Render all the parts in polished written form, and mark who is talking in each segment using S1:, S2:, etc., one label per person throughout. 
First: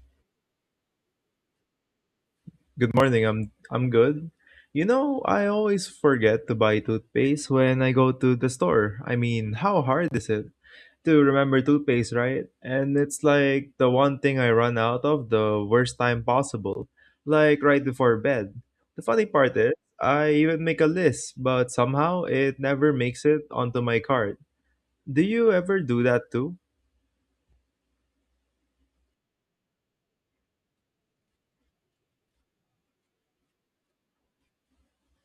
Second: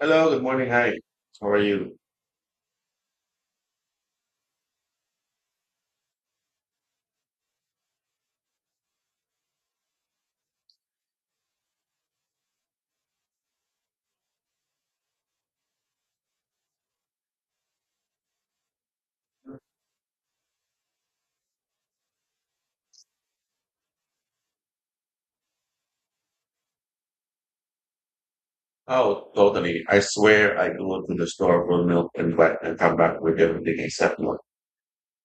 S1: Hello, good morning. Hi, how are you?
S2: Good morning. I'm good. You know, I always forget to buy toothpaste when I go to the store. I mean, how hard is it to remember toothpaste, right? And it's like the one thing I run out of the worst time possible, like right before bed. The funny part is, I even make a list, but somehow it never makes it onto my cart. Do you ever do that too?
S1: Oh, totally. I swear I go to the store for milk and back and come back with everything except milk.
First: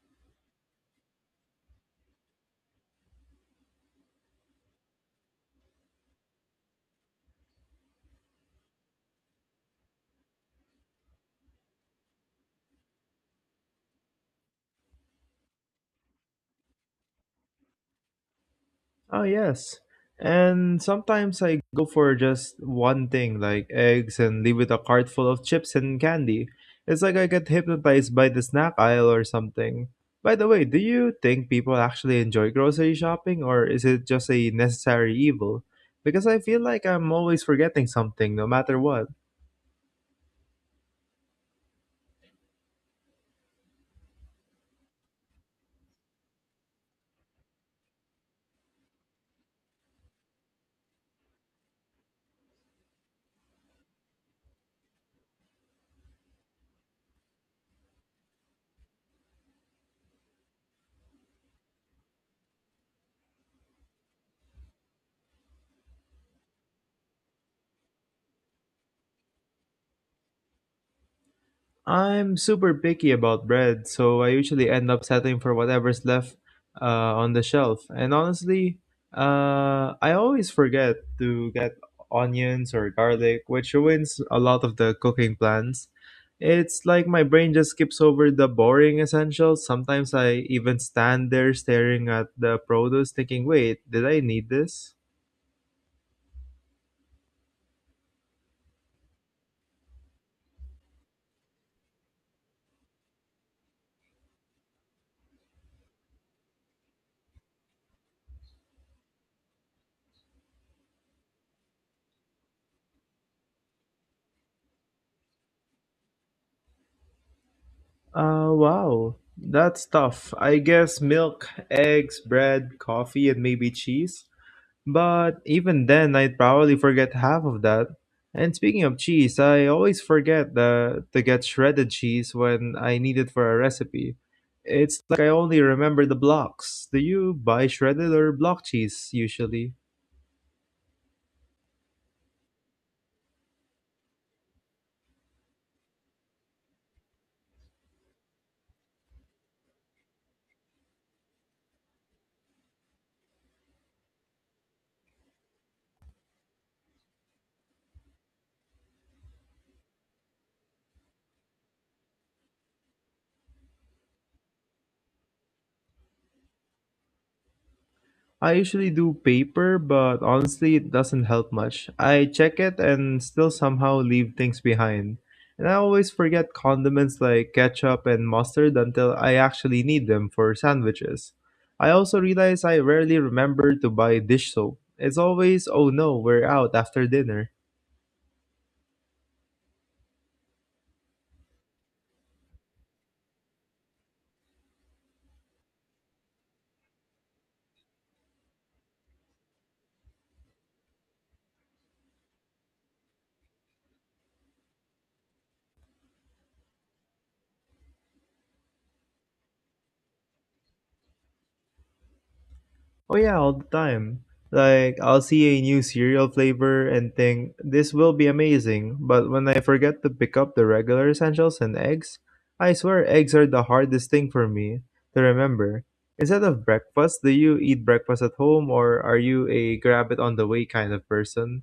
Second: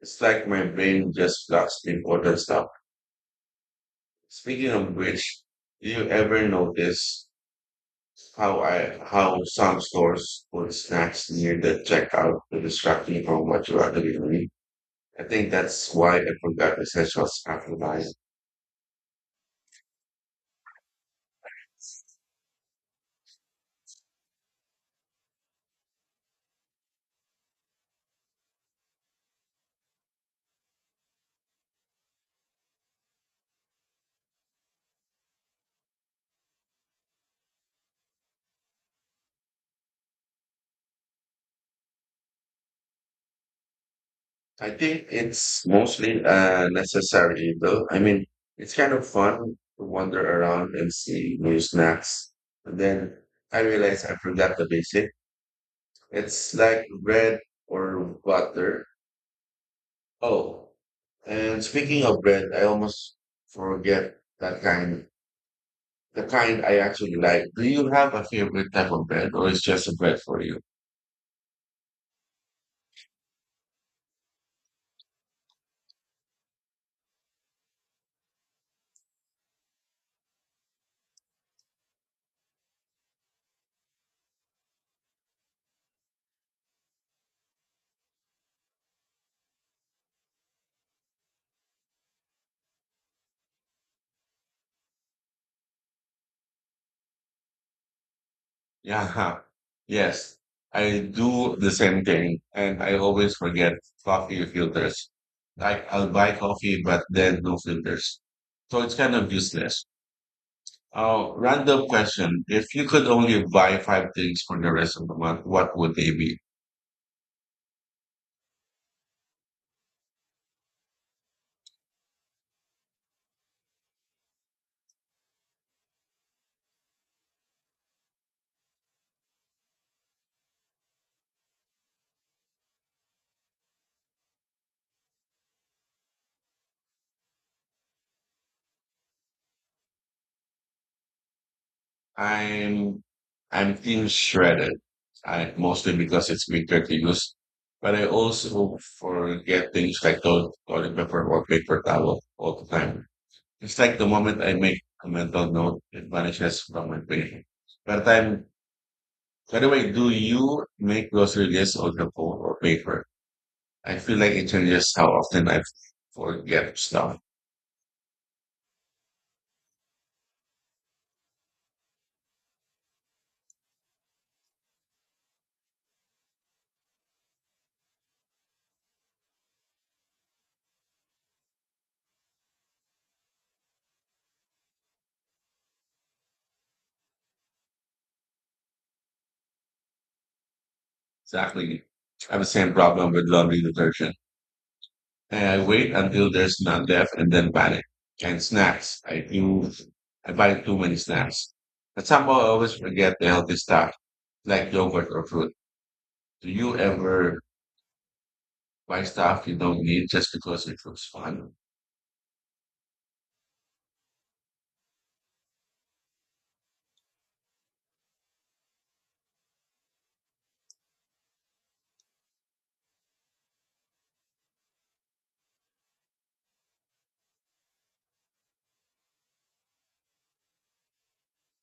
S1: It's like my brain just blocks the important stuff. Speaking of which, do you ever notice how some stores put snacks near the checkout to distract you from what you are actually doing? I think that's why I forgot essentials after buying.
S2: Oh, yes. And sometimes I go for just one thing, like eggs, and leave with a cart full of chips and candy. It's like I get hypnotized by the snack aisle or something. By the way, do you think people actually enjoy grocery shopping, or is it just a necessary evil? Because I feel like I'm always forgetting something, no matter what.
S1: I think it's mostly a necessary though. I mean, it's kind of fun to wander around and see new snacks. And then I realized I forgot the basic. It's like bread or butter. Oh, and speaking of bread, I almost forget that kind, the kind I actually like. Do you have a favorite type of bread or is just a bread for you?
S2: I'm super picky about bread, so I usually end up settling for whatever's left on the shelf. And honestly, I always forget to get onions or garlic, which ruins a lot of the cooking plans. It's like my brain just skips over the boring essentials. Sometimes I even stand there staring at the produce, thinking, wait, did I need this?
S1: Yeah, yes. I do the same thing and I always forget coffee filters. Like I'll buy coffee, but then no filters. So it's kind of useless. Random question. If you could only buy five things for the rest of the month, what would they be?
S2: Wow. That's tough. I guess milk, eggs, bread, coffee, and maybe cheese. But even then, I'd probably forget half of that. And speaking of cheese, I always forget to get shredded cheese when I need it for a recipe. It's like I only remember the blocks. Do you buy shredded or block cheese usually?
S1: I'm I'm team shredded. I mostly because it's quicker to use. But I also forget things like toilet paper or paper towel all the time. It's like the moment I make a mental note, it vanishes from my brain. By the time, by the way, do you make grocery lists on the phone or paper? I feel like it changes how often I forget stuff.
S2: I usually do paper, but honestly, it doesn't help much. I check it and still somehow leave things behind. And I always forget condiments like ketchup and mustard until I actually need them for sandwiches. I also realize I rarely remember to buy dish soap. It's always, oh no, we're out after dinner.
S1: Exactly. I have the same problem with laundry detergent. I wait until there's none left and then panic. And snacks. I buy too many snacks. But somehow I always forget the healthy stuff, like yogurt or fruit. Do you ever buy stuff you don't need just because it looks fun?
S2: Oh yeah, all the time. Like I'll see a new cereal flavor and think this will be amazing, but when I forget to pick up the regular essentials and eggs, I swear eggs are the hardest thing for me to remember. Instead of breakfast, do you eat breakfast at home or are you a grab it on the way kind of person?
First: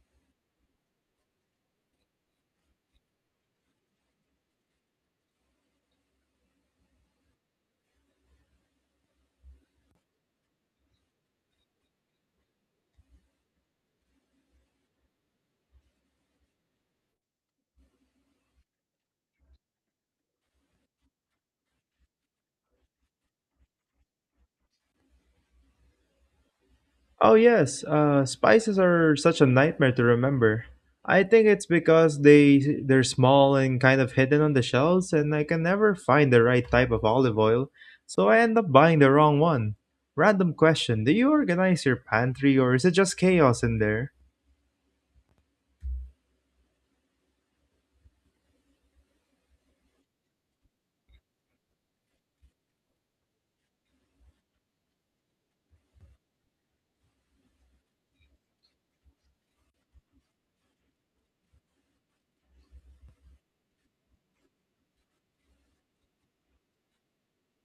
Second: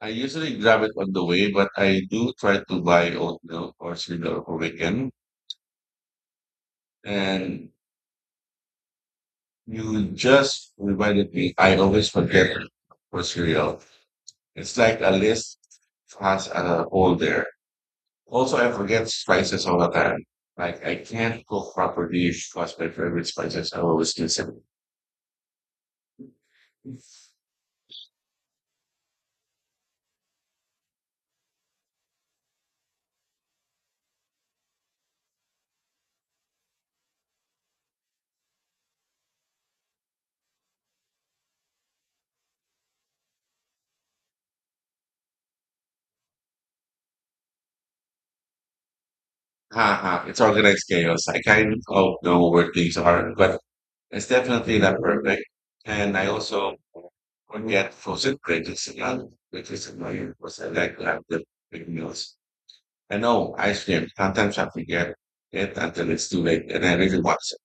S1: I usually grab it on the way, but I do try to buy oatmeal or cereal over weekend. And you just reminded me, I always forget for cereal. It's like a list has a hole there. Also, I forget spices all the time. Like I can't cook properly because my favorite spices are always missing.
S2: Oh, yes, spices are such a nightmare to remember. I think it's because they're small and kind of hidden on the shelves, and I can never find the right type of olive oil, so I end up buying the wrong one. Random question: Do you organize your pantry, or is it just chaos in there?
S1: Haha, it's organized chaos. I kind of know where things are, but it's definitely not perfect. And I also would get frozen credits a lot, which is annoying because I like to have the big meals. I know ice cream. Sometimes I forget it until it's too late and I really want it.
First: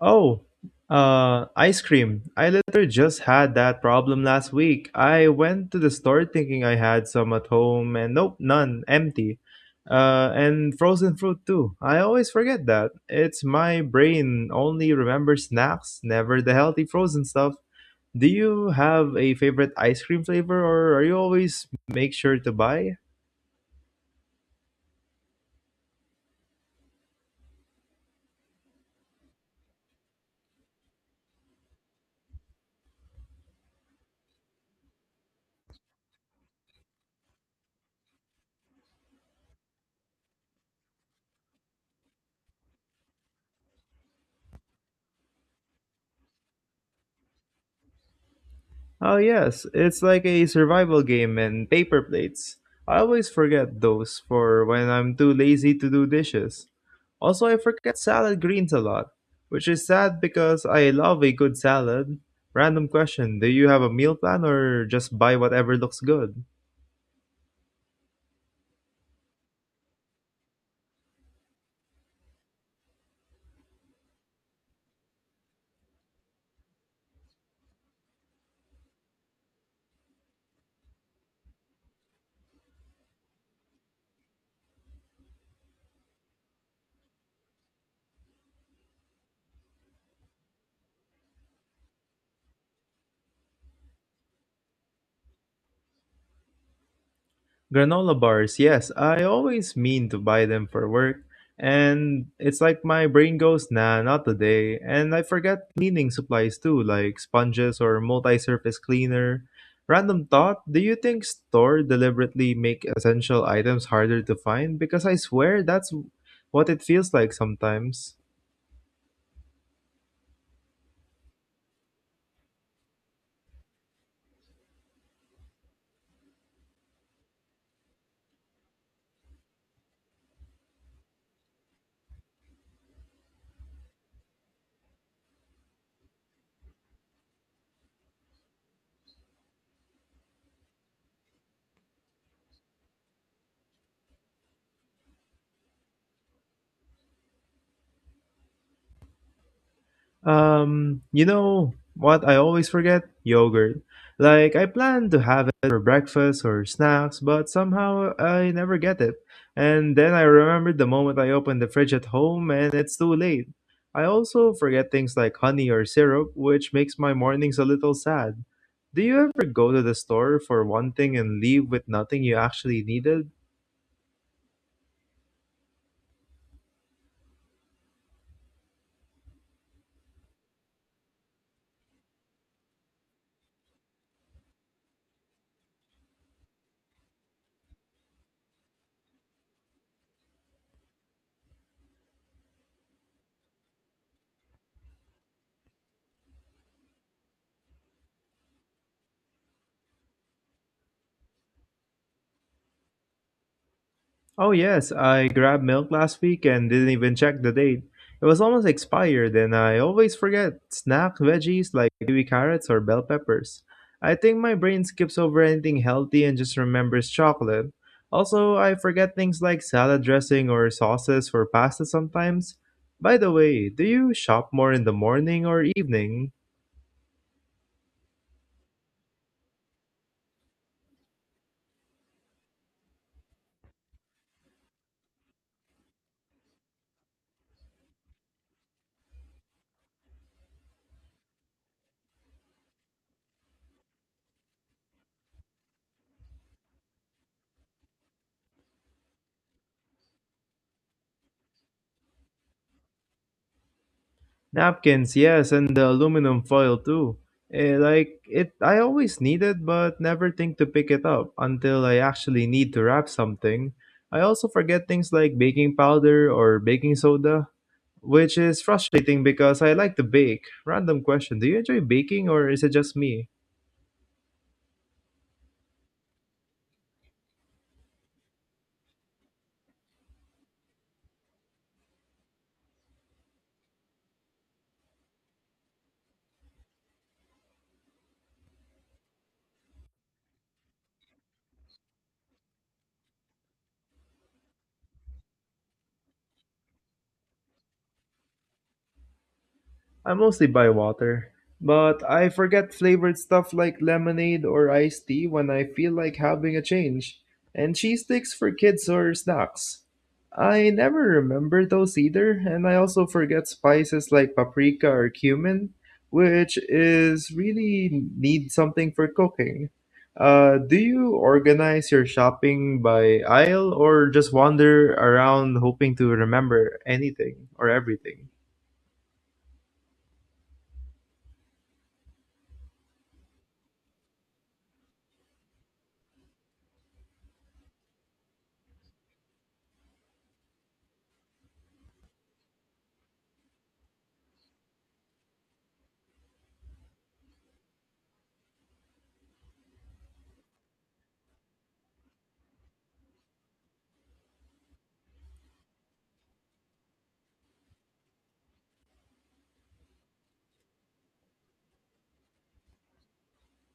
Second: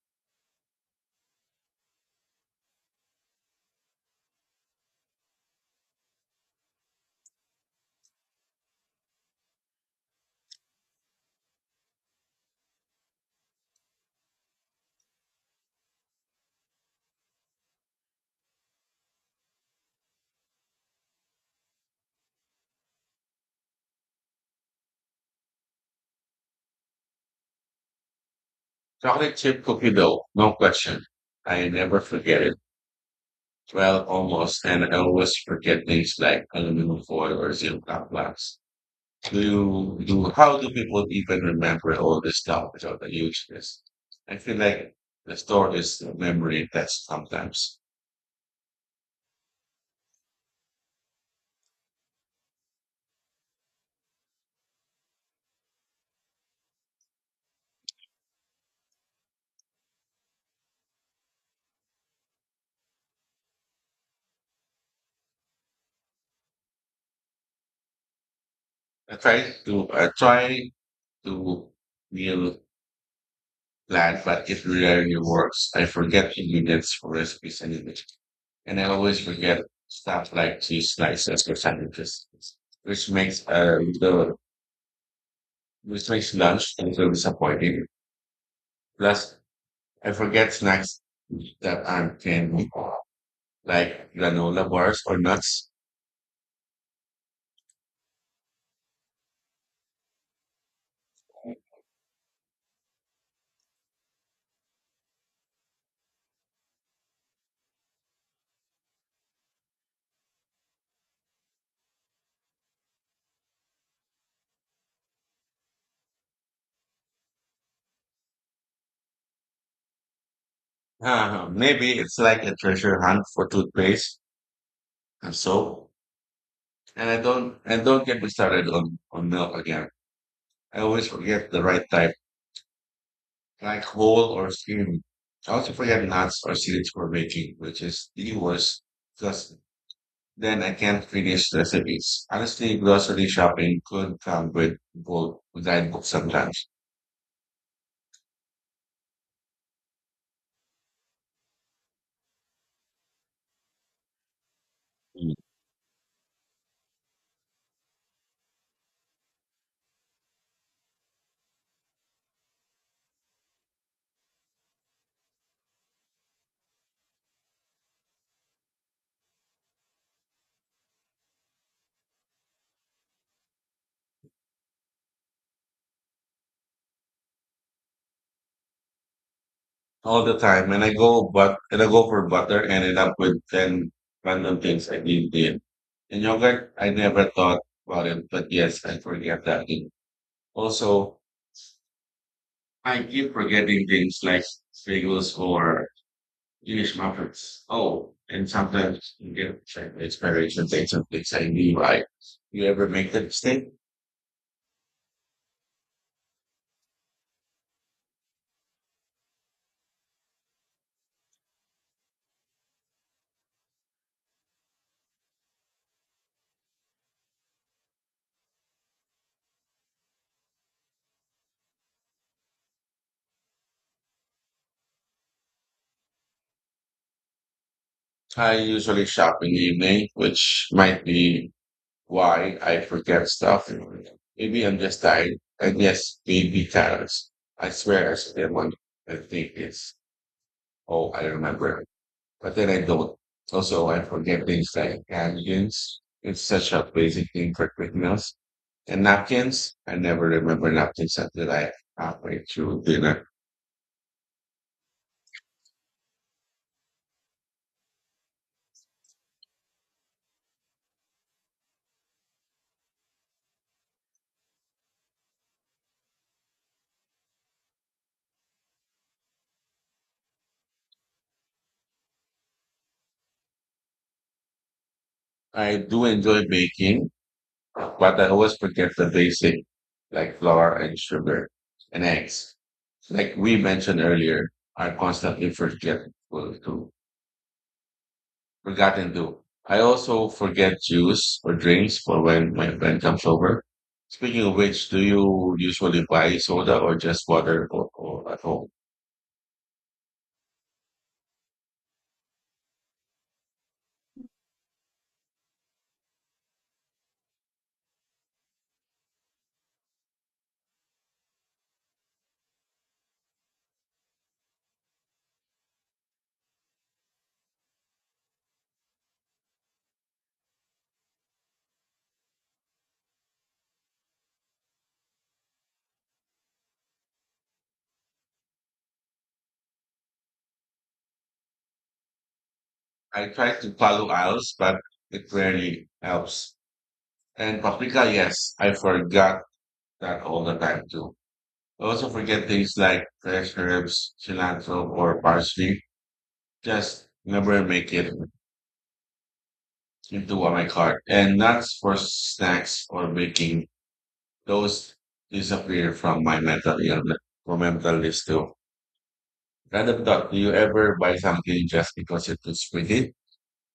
S2: Oh, ice cream. I literally just had that problem last week. I went to the store thinking I had some at home, and nope, none, empty. And frozen fruit too. I always forget that. It's my brain only remembers snacks, never the healthy frozen stuff. Do you have a favorite ice cream flavor, or are you always make sure to buy?
S1: Chocolate chip cookie dough, no question. I never forget it. Well, almost. And I always forget things like aluminum foil or zip blocks. Do do how do people even remember all this stuff without the use. I feel like the store is a memory test sometimes.
S2: Oh, yes, it's like a survival game and paper plates. I always forget those for when I'm too lazy to do dishes. Also, I forget salad greens a lot, which is sad because I love a good salad. Random question, do you have a meal plan or just buy whatever looks good?
S1: I try to meal plan, but it rarely works. I forget ingredients for recipes anyway, and I always forget stuff like cheese slices or sandwiches, which makes uh the which makes lunch a little disappointing. Plus, I forget snacks that I can like granola bars or nuts.
S2: Granola bars, yes. I always mean to buy them for work, and it's like my brain goes, nah, not today. And I forget cleaning supplies too, like sponges or multi-surface cleaner. Random thought, do you think store deliberately make essential items harder to find? Because I swear that's what it feels like sometimes.
S1: Maybe it's like a treasure hunt for toothpaste and soap. And don't get me started on milk again. I always forget the right type, like whole or skim. I also forget nuts or seeds for baking, which is the worst because then I can't finish recipes. Honestly, grocery shopping could come with both with guidebooks sometimes.
S2: You know what I always forget? Yogurt. Like I plan to have it for breakfast or snacks, but somehow I never get it. And then I remember the moment I open the fridge at home and it's too late. I also forget things like honey or syrup, which makes my mornings a little sad. Do you ever go to the store for one thing and leave with nothing you actually needed?
S1: All the time, and I go for butter and end up with 10 random things I didn't did. And yogurt, I never thought about it, but yes, I forget that thing. Also, I keep forgetting things like bagels or English muffins. Oh, and sometimes you get like inspiration things and things I knew I, you ever make that mistake?
S2: Oh, yes, I grabbed milk last week and didn't even check the date. It was almost expired, and I always forget snack veggies like kiwi carrots or bell peppers. I think my brain skips over anything healthy and just remembers chocolate. Also, I forget things like salad dressing or sauces for pasta sometimes. By the way, do you shop more in the morning or evening?
S1: I usually shop in the evening, which might be why I forget stuff. Maybe I'm just tired. And yes, maybe carrots. I swear I saw them and think it's, oh, I remember. But then I don't. Also, I forget things like napkins. It's such a basic thing for quick meals. And napkins, I never remember napkins until I halfway through dinner.
S2: Napkins, yes, and the aluminum foil too. Eh, like it, I always need it, but never think to pick it up until I actually need to wrap something. I also forget things like baking powder or baking soda, which is frustrating because I like to bake. Random question: Do you enjoy baking, or is it just me?
S1: I do enjoy baking, but I always forget the basic, like flour and sugar and eggs. Like we mentioned earlier, I constantly forget well, to forgotten to. I also forget juice or drinks for when my friend comes over. Speaking of which, do you usually buy soda or just water or at home?
S2: I mostly buy water, but I forget flavored stuff like lemonade or iced tea when I feel like having a change, and cheese sticks for kids or snacks. I never remember those either, and I also forget spices like paprika or cumin, which is really need something for cooking. Do you organize your shopping by aisle or just wander around hoping to remember anything or everything?
S1: I try to follow aisles, but it rarely helps. And paprika, yes, I forgot that all the time too. Also forget things like fresh herbs, cilantro, or parsley. Just never make it into my cart. And nuts for snacks or baking. Those disappear from my mental illness, from mental list too. Random thought, do you ever buy something just because it looks pretty,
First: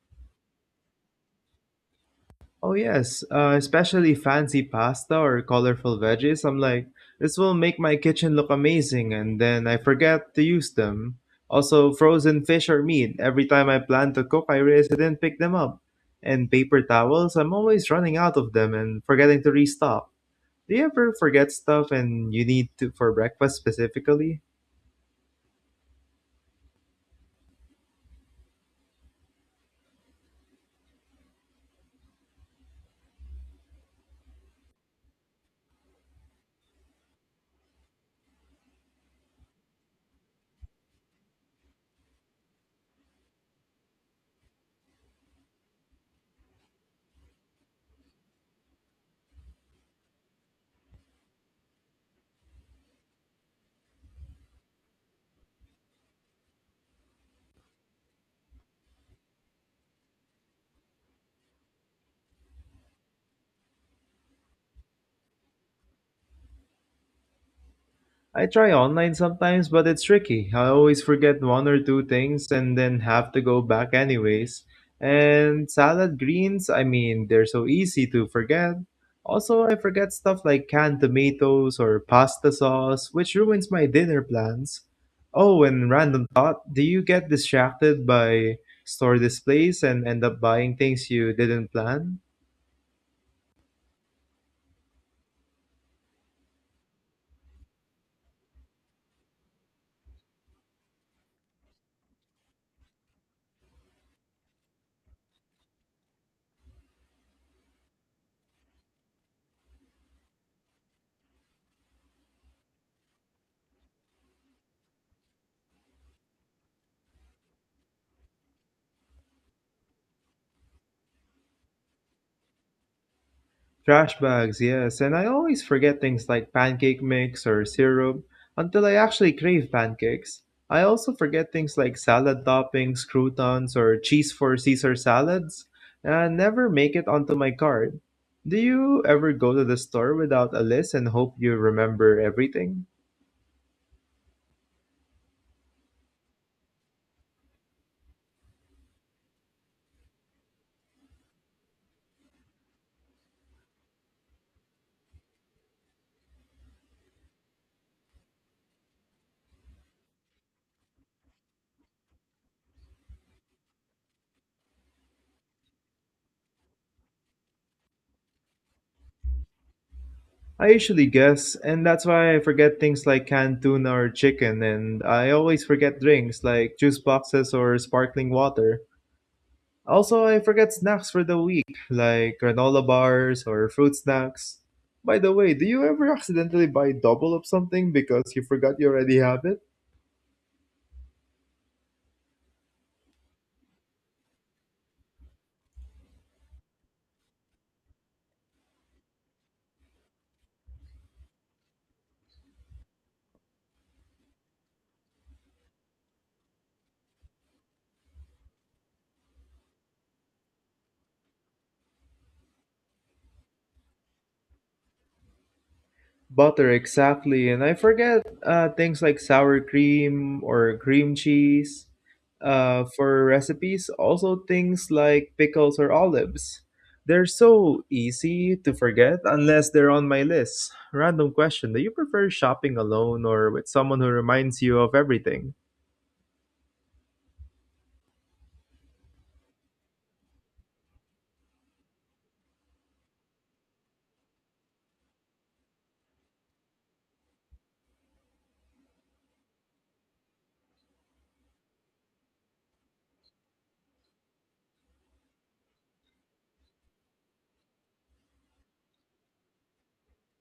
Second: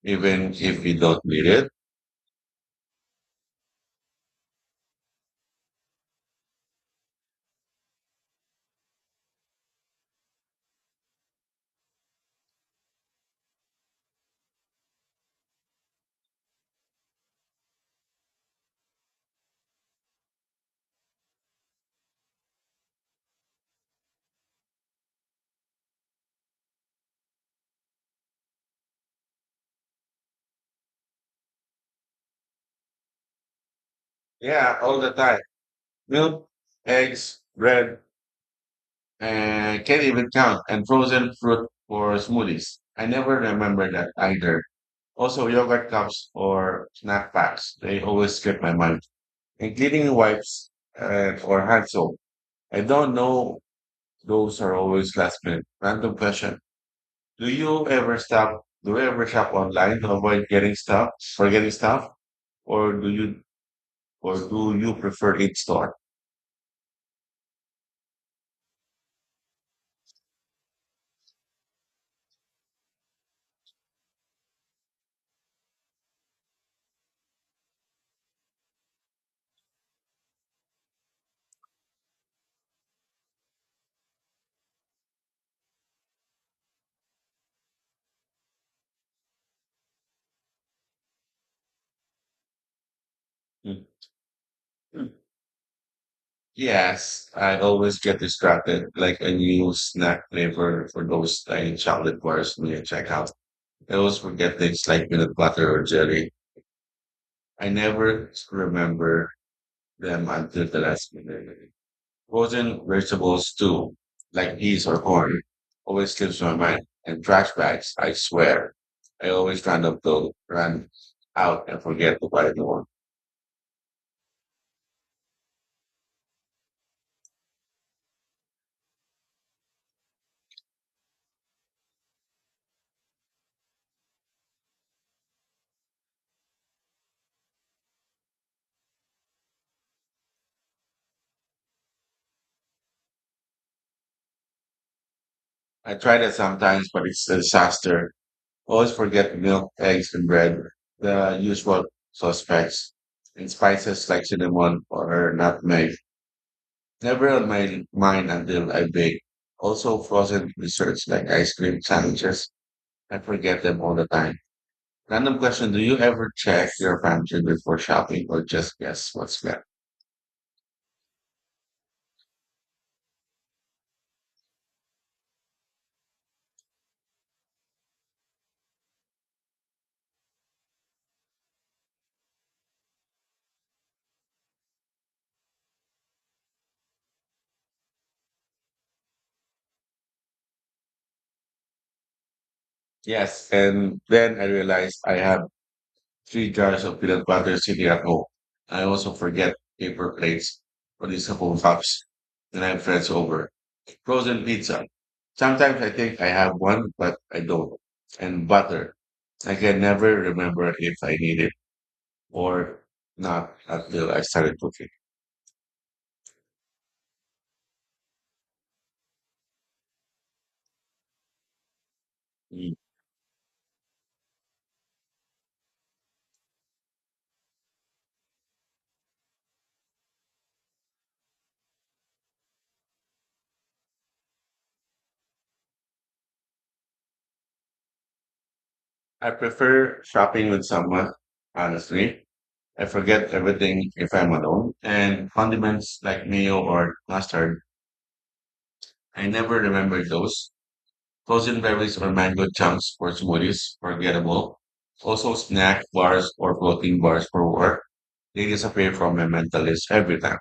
S1: even if you don't need it?
S2: Oh yes, especially fancy pasta or colorful veggies. I'm like, this will make my kitchen look amazing, and then I forget to use them. Also, frozen fish or meat. Every time I plan to cook, I realize I didn't pick them up. And paper towels. I'm always running out of them and forgetting to restock. Do you ever forget stuff and you need to for breakfast specifically?
S1: Yeah, all the time. Milk, eggs, bread, and can't even count, and frozen fruit for smoothies. I never remember that either. Also, yogurt cups or snack packs, they always skip my mind, including wipes or hand soap. I don't know, those are always last minute. Random question. Do you ever stop? Do you ever shop online to avoid getting stuff, forgetting stuff, or do you, or do you prefer in store?
S2: I try online sometimes, but it's tricky. I always forget one or two things and then have to go back anyways. And salad greens, I mean, they're so easy to forget. Also, I forget stuff like canned tomatoes or pasta sauce, which ruins my dinner plans. Oh, and random thought, do you get distracted by store displays and end up buying things you didn't plan?
S1: Mm. Yes, I always get distracted, like a new snack flavor for those tiny chocolate bars when you check out. I always forget things like peanut butter or jelly. I never remember them until the last minute. Frozen vegetables too, like peas or corn, always slips my mind. And trash bags, I swear, I always run out and forget to buy more.
S2: Trash bags, yes, and I always forget things like pancake mix or syrup until I actually crave pancakes. I also forget things like salad toppings, croutons, or cheese for Caesar salads, and I never make it onto my card. Do you ever go to the store without a list and hope you remember everything?
S1: I try that sometimes, but it's a disaster. Always forget milk, eggs, and bread, the usual suspects, and spices like cinnamon or nutmeg. Never on my mind until I bake. Also, frozen desserts like ice cream sandwiches. I forget them all the time. Random question: do you ever check your pantry before shopping, or just guess what's left?
S2: I usually guess, and that's why I forget things like canned tuna or chicken, and I always forget drinks like juice boxes or sparkling water. Also, I forget snacks for the week, like granola bars or fruit snacks. By the way, do you ever accidentally buy double of something because you forgot you already have it?
S1: Yes, and then I realized I have three jars of peanut butter sitting at home. I also forget paper plates, reusable cups, and I have friends over. Frozen pizza. Sometimes I think I have one, but I don't. And butter. I can never remember if I need it or not until I started cooking.
S2: Butter, exactly. And I forget things like sour cream or cream cheese
S1: Mm.
S2: for recipes. Also, things like pickles or olives. They're so easy to forget unless they're on my list. Random question, do you prefer shopping alone or with someone who reminds you of everything?
S1: I prefer shopping with someone, honestly. I forget everything if I'm alone. And condiments like mayo or mustard, I never remember those. Frozen beverages or mango chunks for smoothies, forgettable. Also, snack bars or protein bars for work. They disappear from my mental list every time,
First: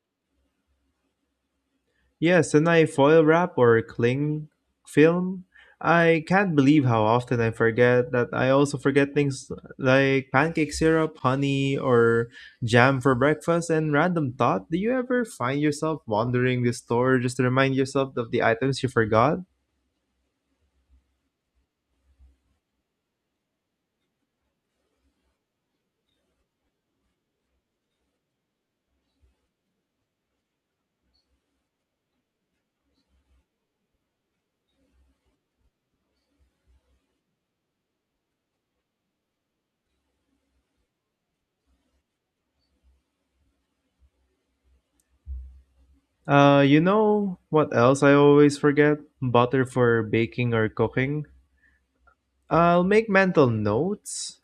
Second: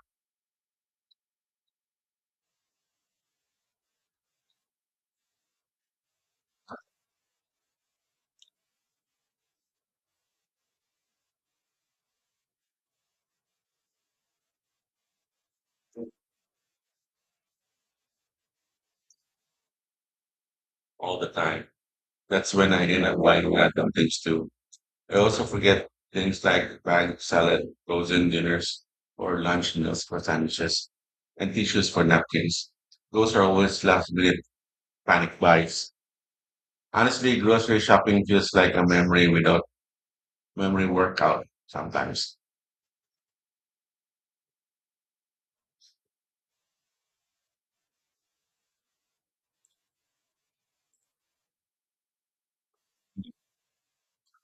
S2: Yes, and I foil wrap or cling film. I can't believe how often I forget that I also forget things like pancake syrup, honey, or jam for breakfast. And random thought, do you ever find yourself wandering the store just to remind yourself of the items you forgot?
S1: all the time. That's when I end up buying random things too. I also forget things like bagged salad, frozen dinners, or lunch meals for sandwiches, and tissues for napkins. Those are always last minute panic buys. Honestly, grocery shopping feels like a memory without memory workout sometimes.
S2: You know what else I always forget? Butter for baking or cooking. I'll make mental notes,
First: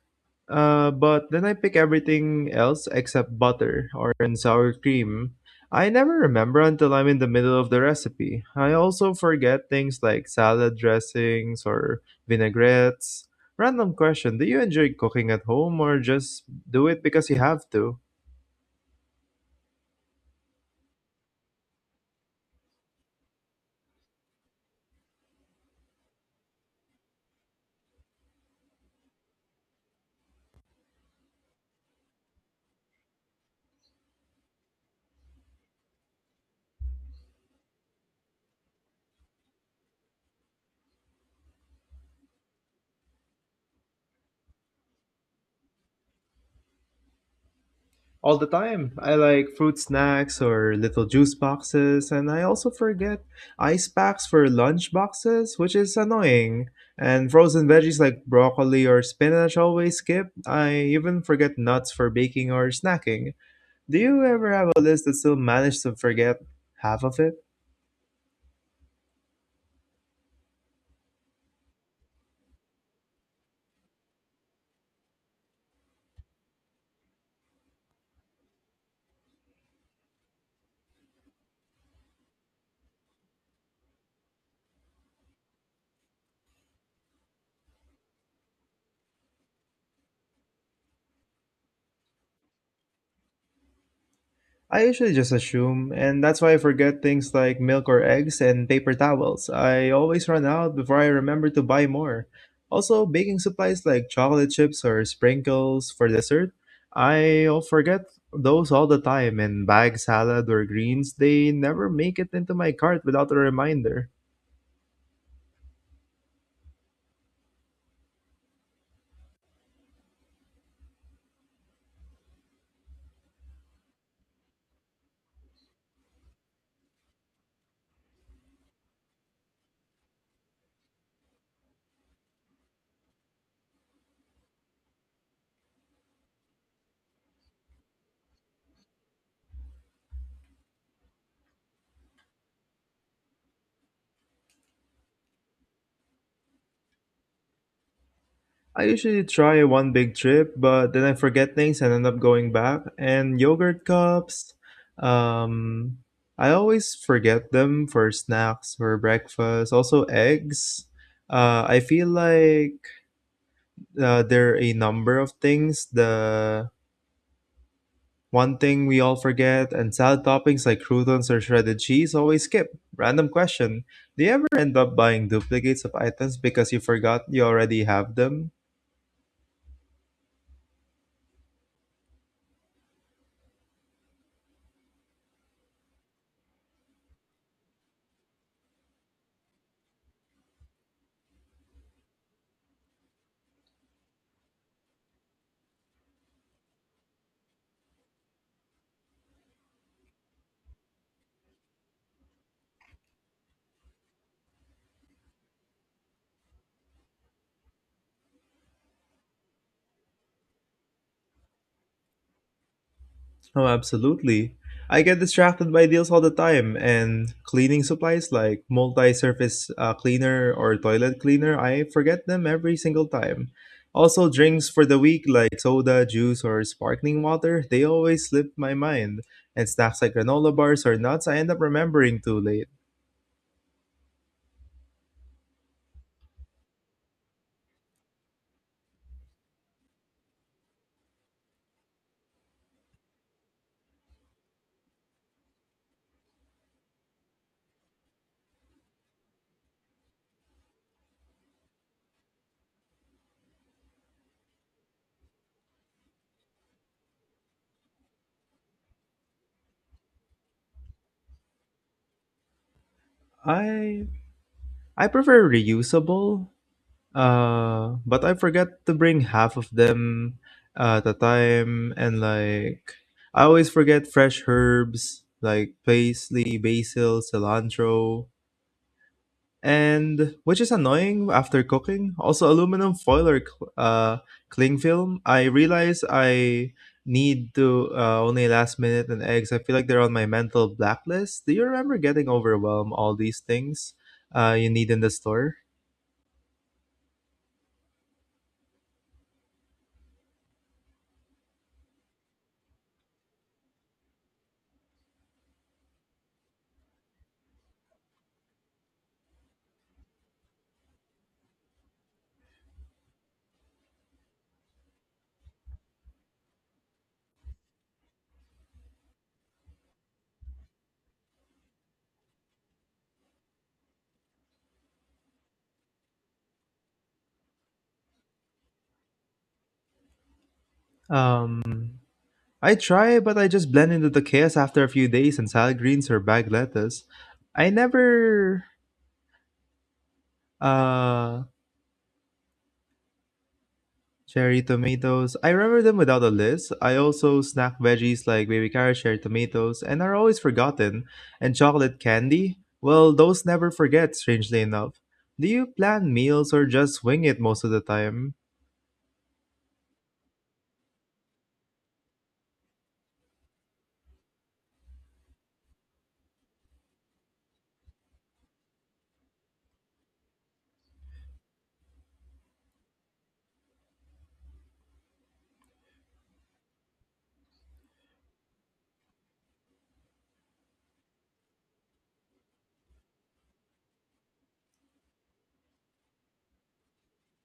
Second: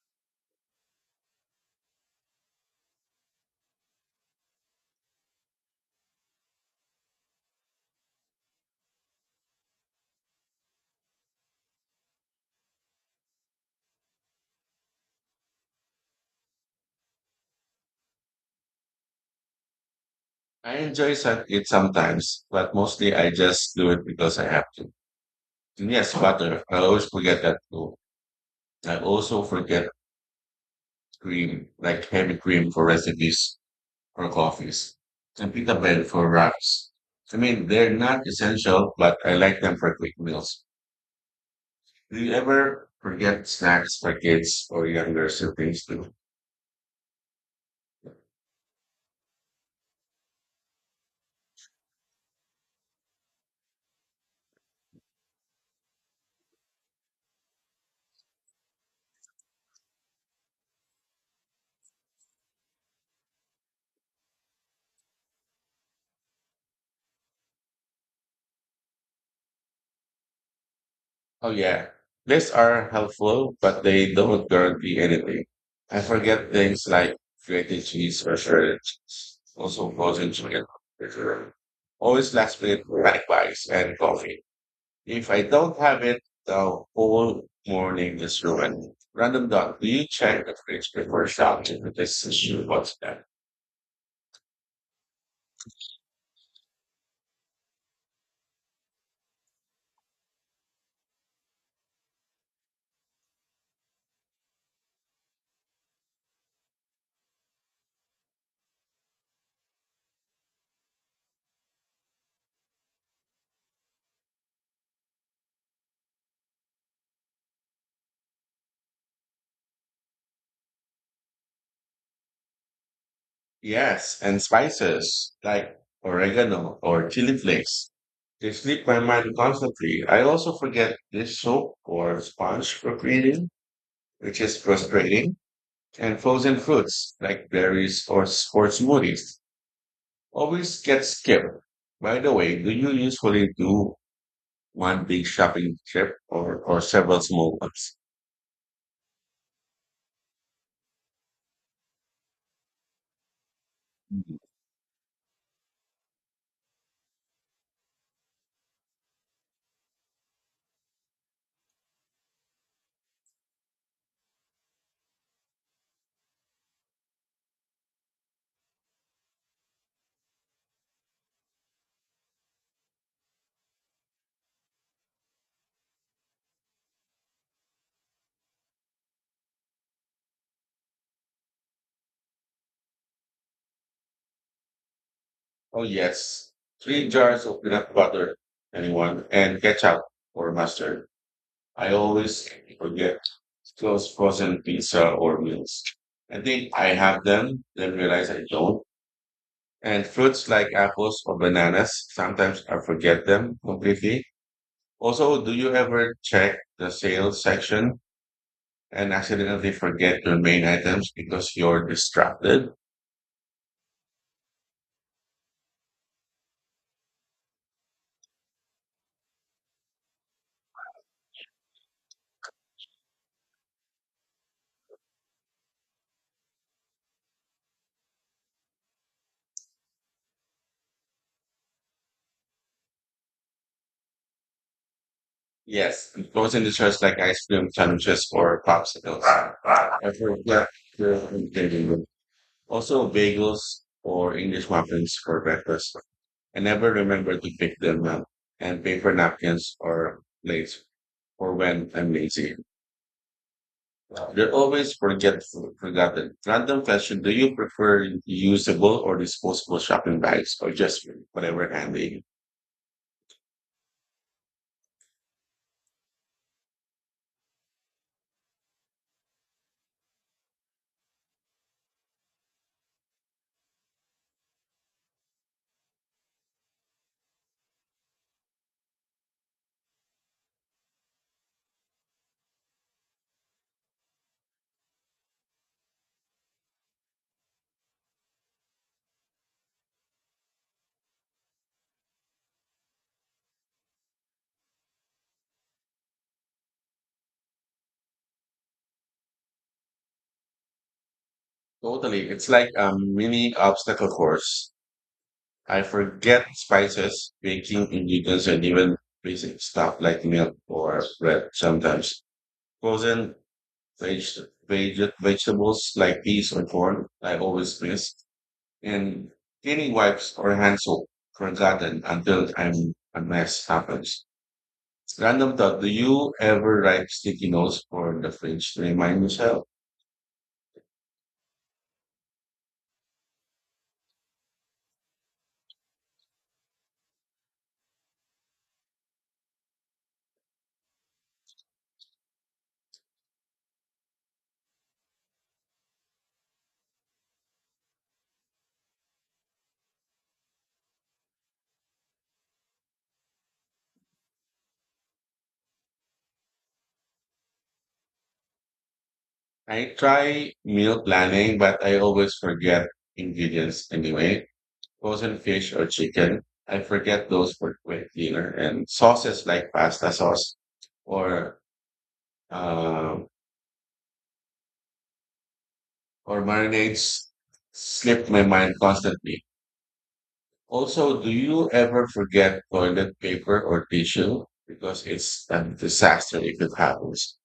S2: but then I pick everything else except butter or in sour cream. I never remember until I'm in the middle of the recipe. I also forget things like salad dressings or vinaigrettes. Random question, do you enjoy cooking at home or just do it because you have to?
S1: I enjoy it sometimes, but mostly I just do it because I have to. And yes, butter. I always forget that too. I also forget cream, like heavy cream for recipes or coffees, and pita bread for wraps. I mean, they're not essential, but I like them for quick meals. Do you ever forget snacks for kids or younger siblings too?
S2: All the time. I like fruit snacks or little juice boxes, and I also forget ice packs for lunch boxes, which is annoying. And frozen veggies like broccoli or spinach always skip. I even forget nuts for baking or snacking. Do you ever have a list that still manage to forget half of it?
S1: Oh yeah, lists are helpful, but they don't guarantee anything. I forget things like creating cheese or shredded cheese, also frozen chicken, etc. Always last minute snack bites and coffee. If I don't have it, the whole morning is ruined. Random dot, do you check the fridge before shopping? This is what's that?
S2: I usually just assume, and that's why I forget things like milk or eggs and paper towels. I always run out before I remember to buy more. Also, baking supplies like chocolate chips or sprinkles for dessert, I'll forget those all the time, and bag salad or greens, they never make it into my cart without a reminder.
S1: Yes, and spices like oregano or chili flakes. They slip my mind constantly. I also forget dish soap or sponge for creating, which is frustrating. And frozen fruits like berries or smoothies always get skipped. By the way, do you usually do one big shopping trip or several small ones?
S2: I usually try one big trip, but then I forget things and end up going back. And yogurt
S1: Mm.
S2: cups, um, I always forget them for snacks, for breakfast. Also, eggs. I feel like there are a number of things. The one thing we all forget, and salad toppings like croutons or shredded cheese always skip. Random question. Do you ever end up buying duplicates of items because you forgot you already have them?
S1: Oh, yes. Three jars of peanut butter, anyone, and ketchup or mustard. I always forget close frozen pizza or meals. I think I have them, then realize I don't. And fruits like apples or bananas, sometimes I forget them completely. Also, do you ever check the sales section and accidentally forget your main items because you're distracted?
S2: Oh, absolutely. I get distracted by deals all the time, and cleaning supplies like multi surface cleaner or toilet cleaner, I forget them every single time. Also, drinks for the week like soda, juice, or sparkling water, they always slip my mind. And snacks like granola bars or nuts, I end up remembering too late.
S1: Yes, and frozen desserts like ice cream sandwiches or popsicles. I forget the ingredient. Also, bagels or English muffins for breakfast. I never remember to pick them up and paper napkins or plates for when I'm lazy. They're always forget forgotten. Random question: do you prefer reusable or disposable shopping bags, or just whatever handy?
S2: I I prefer reusable. But I forgot to bring half of them at a time, and like I always forget fresh herbs like parsley, basil, cilantro, and which is annoying after cooking. Also, aluminum foil or cling film. I realize I need to only last minute, and eggs. I feel like they're on my mental blacklist. Do you remember getting overwhelmed all these things you need in the store?
S1: Totally, it's like a mini obstacle course. I forget spices, baking ingredients, and even basic stuff like milk or bread. Sometimes frozen veg- vegetables like peas or corn, I always miss. In cleaning wipes or hand soap forgotten until I'm a mess happens. Random thought, do you ever write sticky notes for the fridge to remind yourself?
S2: Um, I try, but I just blend into the chaos after a few days, and salad greens or bag lettuce. I never uh cherry tomatoes. I remember them without a list. I also snack veggies like baby carrots, cherry tomatoes, and are always forgotten. And chocolate candy? Well, those never forget, strangely enough. Do you plan meals or just wing it most of the time?
S1: I try meal planning, but I always forget ingredients anyway. Frozen fish or chicken, I forget those for quick dinner and sauces like pasta sauce or uh, or marinades slip my mind constantly. Also, do you ever forget toilet paper or tissue? Because it's a disaster if it happens.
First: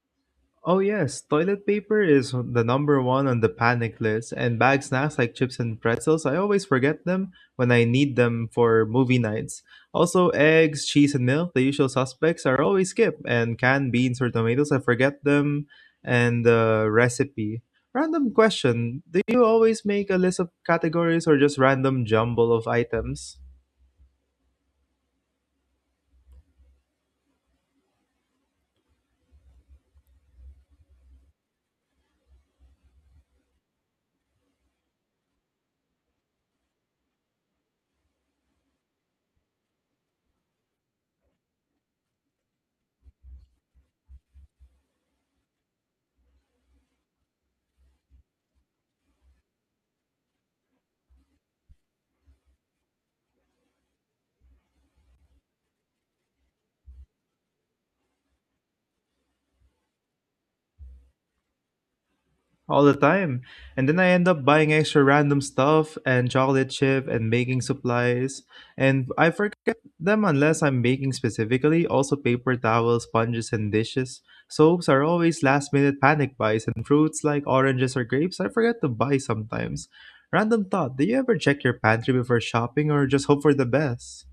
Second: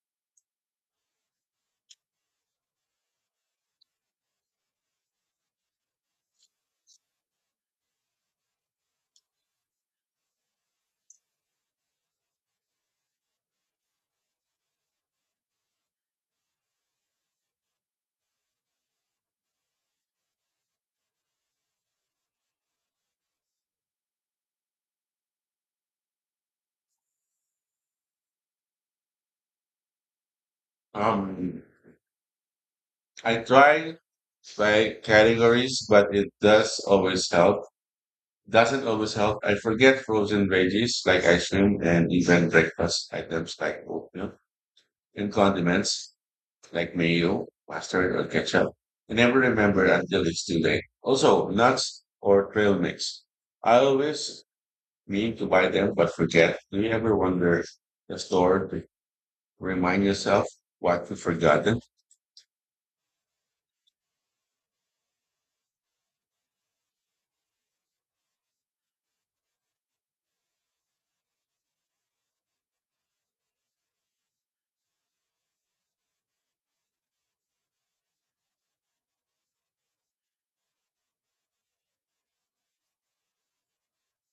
S2: Oh yes, toilet paper is the number one on the panic list, and bag snacks like chips and pretzels, I always forget them when I need them for movie nights. Also, eggs, cheese, and milk, the usual suspects, are always skipped, and canned beans or tomatoes, I forget them and the recipe. Random question, do you always make a list of categories or just random jumble of items?
S1: Um, I try by categories, but it does always help. Doesn't always help. I forget frozen veggies like ice cream and even breakfast items like oatmeal and condiments like mayo, mustard, or ketchup. I never remember until it's too late. Also, nuts or trail mix. I always mean to buy them but forget. Do you ever wander the store to remind yourself what you've forgotten?
S2: All the time. And then I end up buying extra random stuff, and chocolate chip and baking supplies. And I forget them unless I'm baking specifically. Also, paper towels, sponges, and dishes. Soaps are always last minute panic buys, and fruits like oranges or grapes I forget to buy sometimes. Random thought, do you ever check your pantry before shopping or just hope for the best?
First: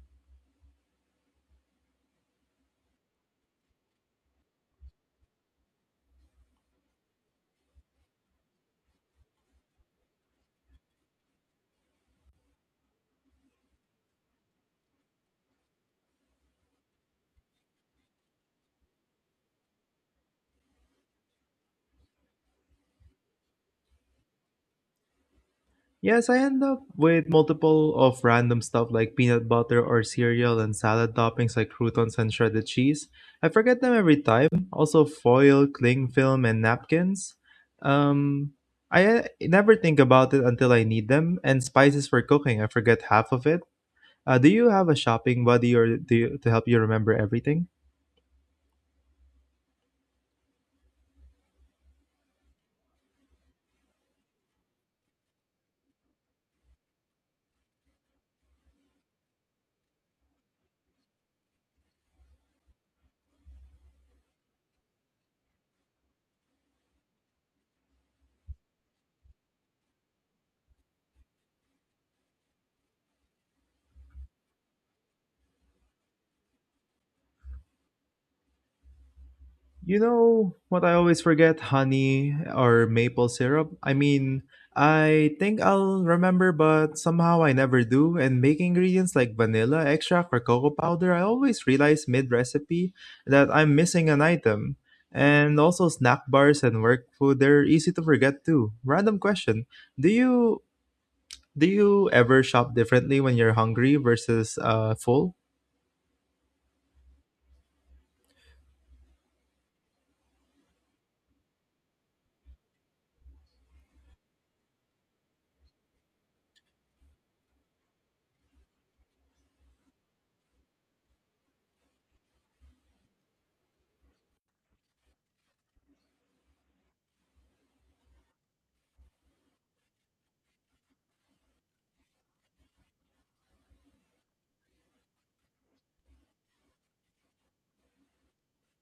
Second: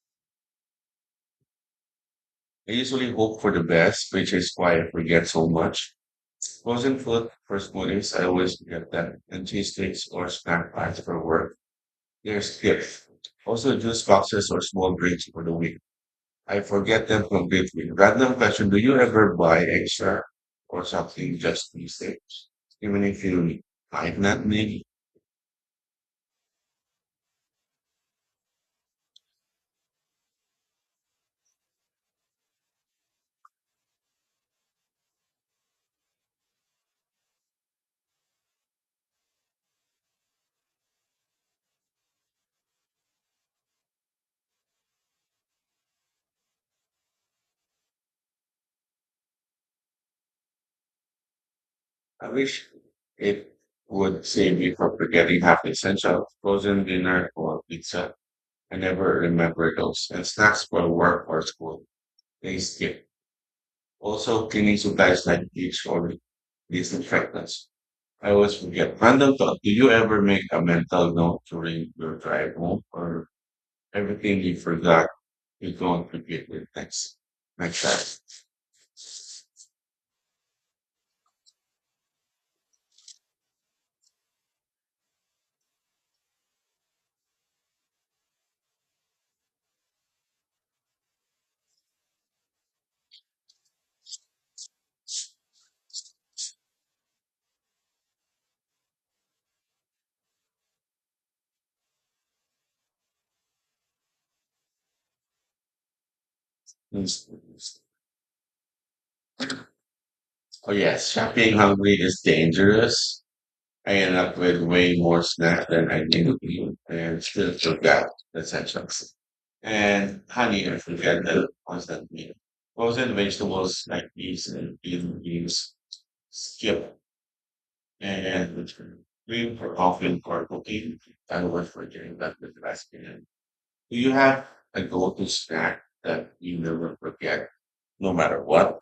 S1: I usually hope for the best, which is why I forget so much. Frozen food for smoothies, I always forget that, and cheese sticks or snack packs for work. They're skipped. Also, juice boxes or small drinks for the week. I forget them completely. Random question: do you ever buy extra or something just these days, even if you might not need?
S2: Yes, I end up with multiple of random stuff like peanut butter or cereal, and salad toppings like croutons and shredded cheese. I forget them every time. Also foil, cling film, and napkins. Um, I never think about it until I need them. And spices for cooking, I forget half of it. Do you have a shopping buddy, or do you, to help you remember everything?
S1: I wish it would save me from forgetting half the essential frozen dinner or pizza. I never remember those. And snacks for work or school, they skip. Also, cleaning supplies like bleach or disinfectants. I always forget. Random thought: do you ever make a mental note during your drive home, or everything you forgot you don't repeat it next time?
S2: You know what I always forget? Honey or maple syrup? I mean, I think I'll remember, but somehow I never do. And making ingredients like vanilla extract or cocoa powder, I always realize mid recipe that I'm missing an item. And also, snack bars and work food, they're easy to forget too. Random question. Do you. Do you ever shop differently when you're hungry versus full?
S1: Oh yes, shopping hungry is dangerous. I ended up with way more snacks than I knew you and still took out the sections. And honey, I forget the constant meal. Frozen vegetables like peas and bean leaves skip and green for often for cooking. I was forgetting that with the best meal. Do you have a go-to snack that you never forget, no matter what?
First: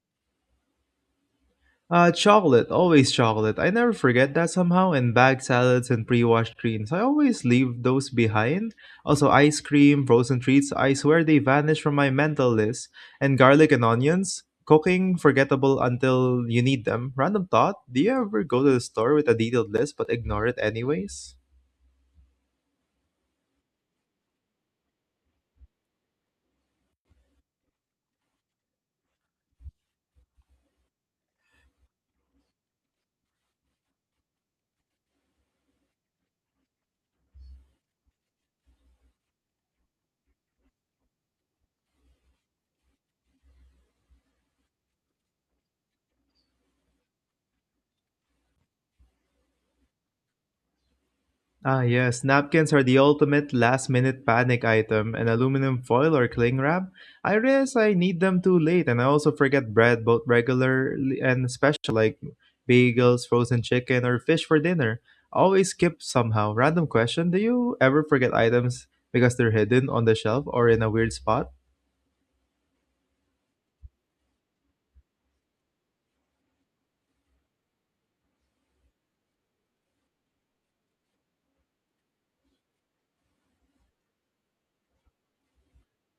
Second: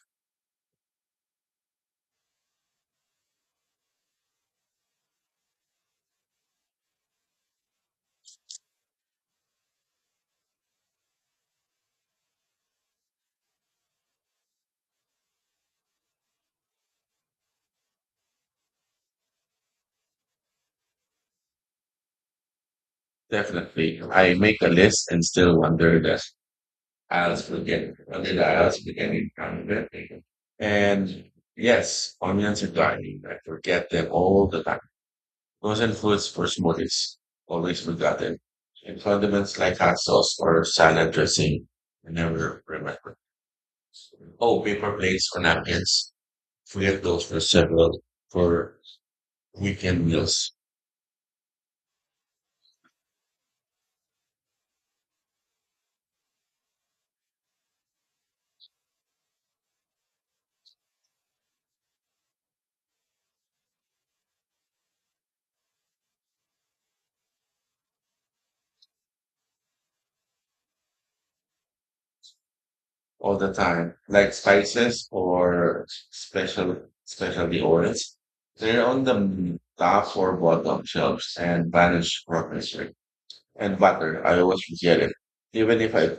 S2: Chocolate, always chocolate. I never forget that somehow. And bag salads and pre-washed greens. I always leave those behind. Also, ice cream, frozen treats. I swear they vanish from my mental list. And garlic and onions. Cooking, forgettable until you need them. Random thought. Do you ever go to the store with a detailed list but ignore it anyways?
S1: Definitely. I make a list and still wonder that as we get, did as we get in. And yes, onions are dying. I forget them all the time. Frozen foods for smoothies, always forgotten. And condiments like hot sauce or salad dressing, I never remember. Oh, paper plates or napkins. Forget those for weekend meals.
S2: Ah, yes, napkins are the ultimate last minute panic item, and aluminum foil or cling wrap. I realize I need them too late, and I also forget bread, both regular and special, like bagels, frozen chicken, or fish for dinner. Always skip somehow. Random question. Do you ever forget items because they're hidden on the shelf or in a weird spot?
S1: All the time, like spices or specialty oils. They're on the top or bottom shelves and vanish progressively. And butter, I always forget it, even if I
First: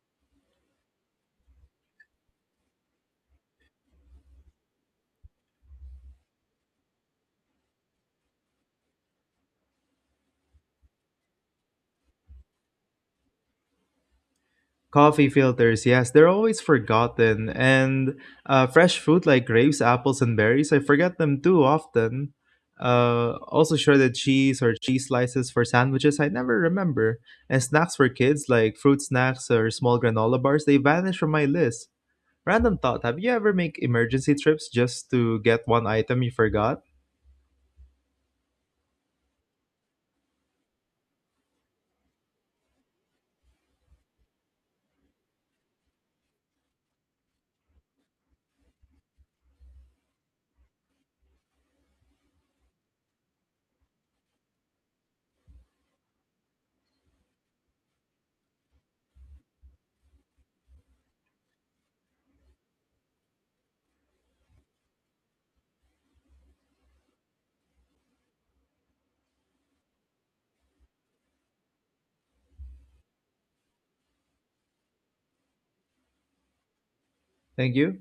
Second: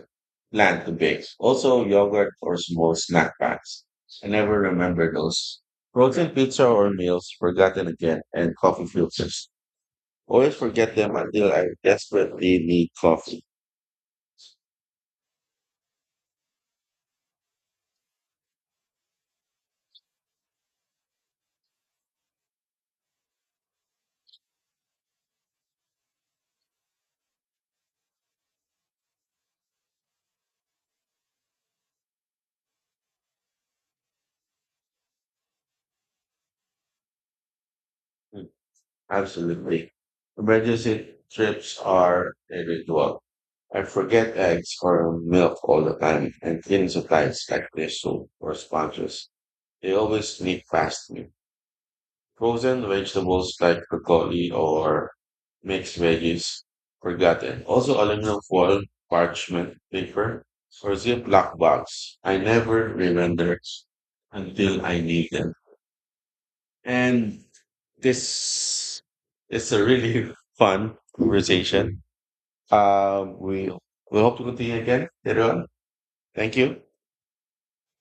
S1: plan to bake. Also, yogurt or small snack packs. I never remember those. Frozen pizza or meals, forgotten again, and coffee filters. Always forget them until I desperately need coffee.
S2: Coffee filters, yes, they're always forgotten. And fresh fruit like grapes, apples, and berries, I forget them too often. Also, shredded cheese or cheese slices for sandwiches, I never remember. And snacks for kids like fruit snacks or small granola bars, they vanish from my list. Random thought. Have you ever make emergency trips just to get one item you forgot?
S1: Absolutely. Emergency trips are a ritual. I forget eggs or milk all the time, and cleaning supplies like tissue or sponges. They always sneak past me. Frozen vegetables like broccoli or mixed veggies, forgotten. Also, aluminum foil, parchment paper, or Ziploc bags. I never remember until I need them. And this is a really fun conversation. Uh, we we hope to continue again later on. Thank you.
S2: Thank you.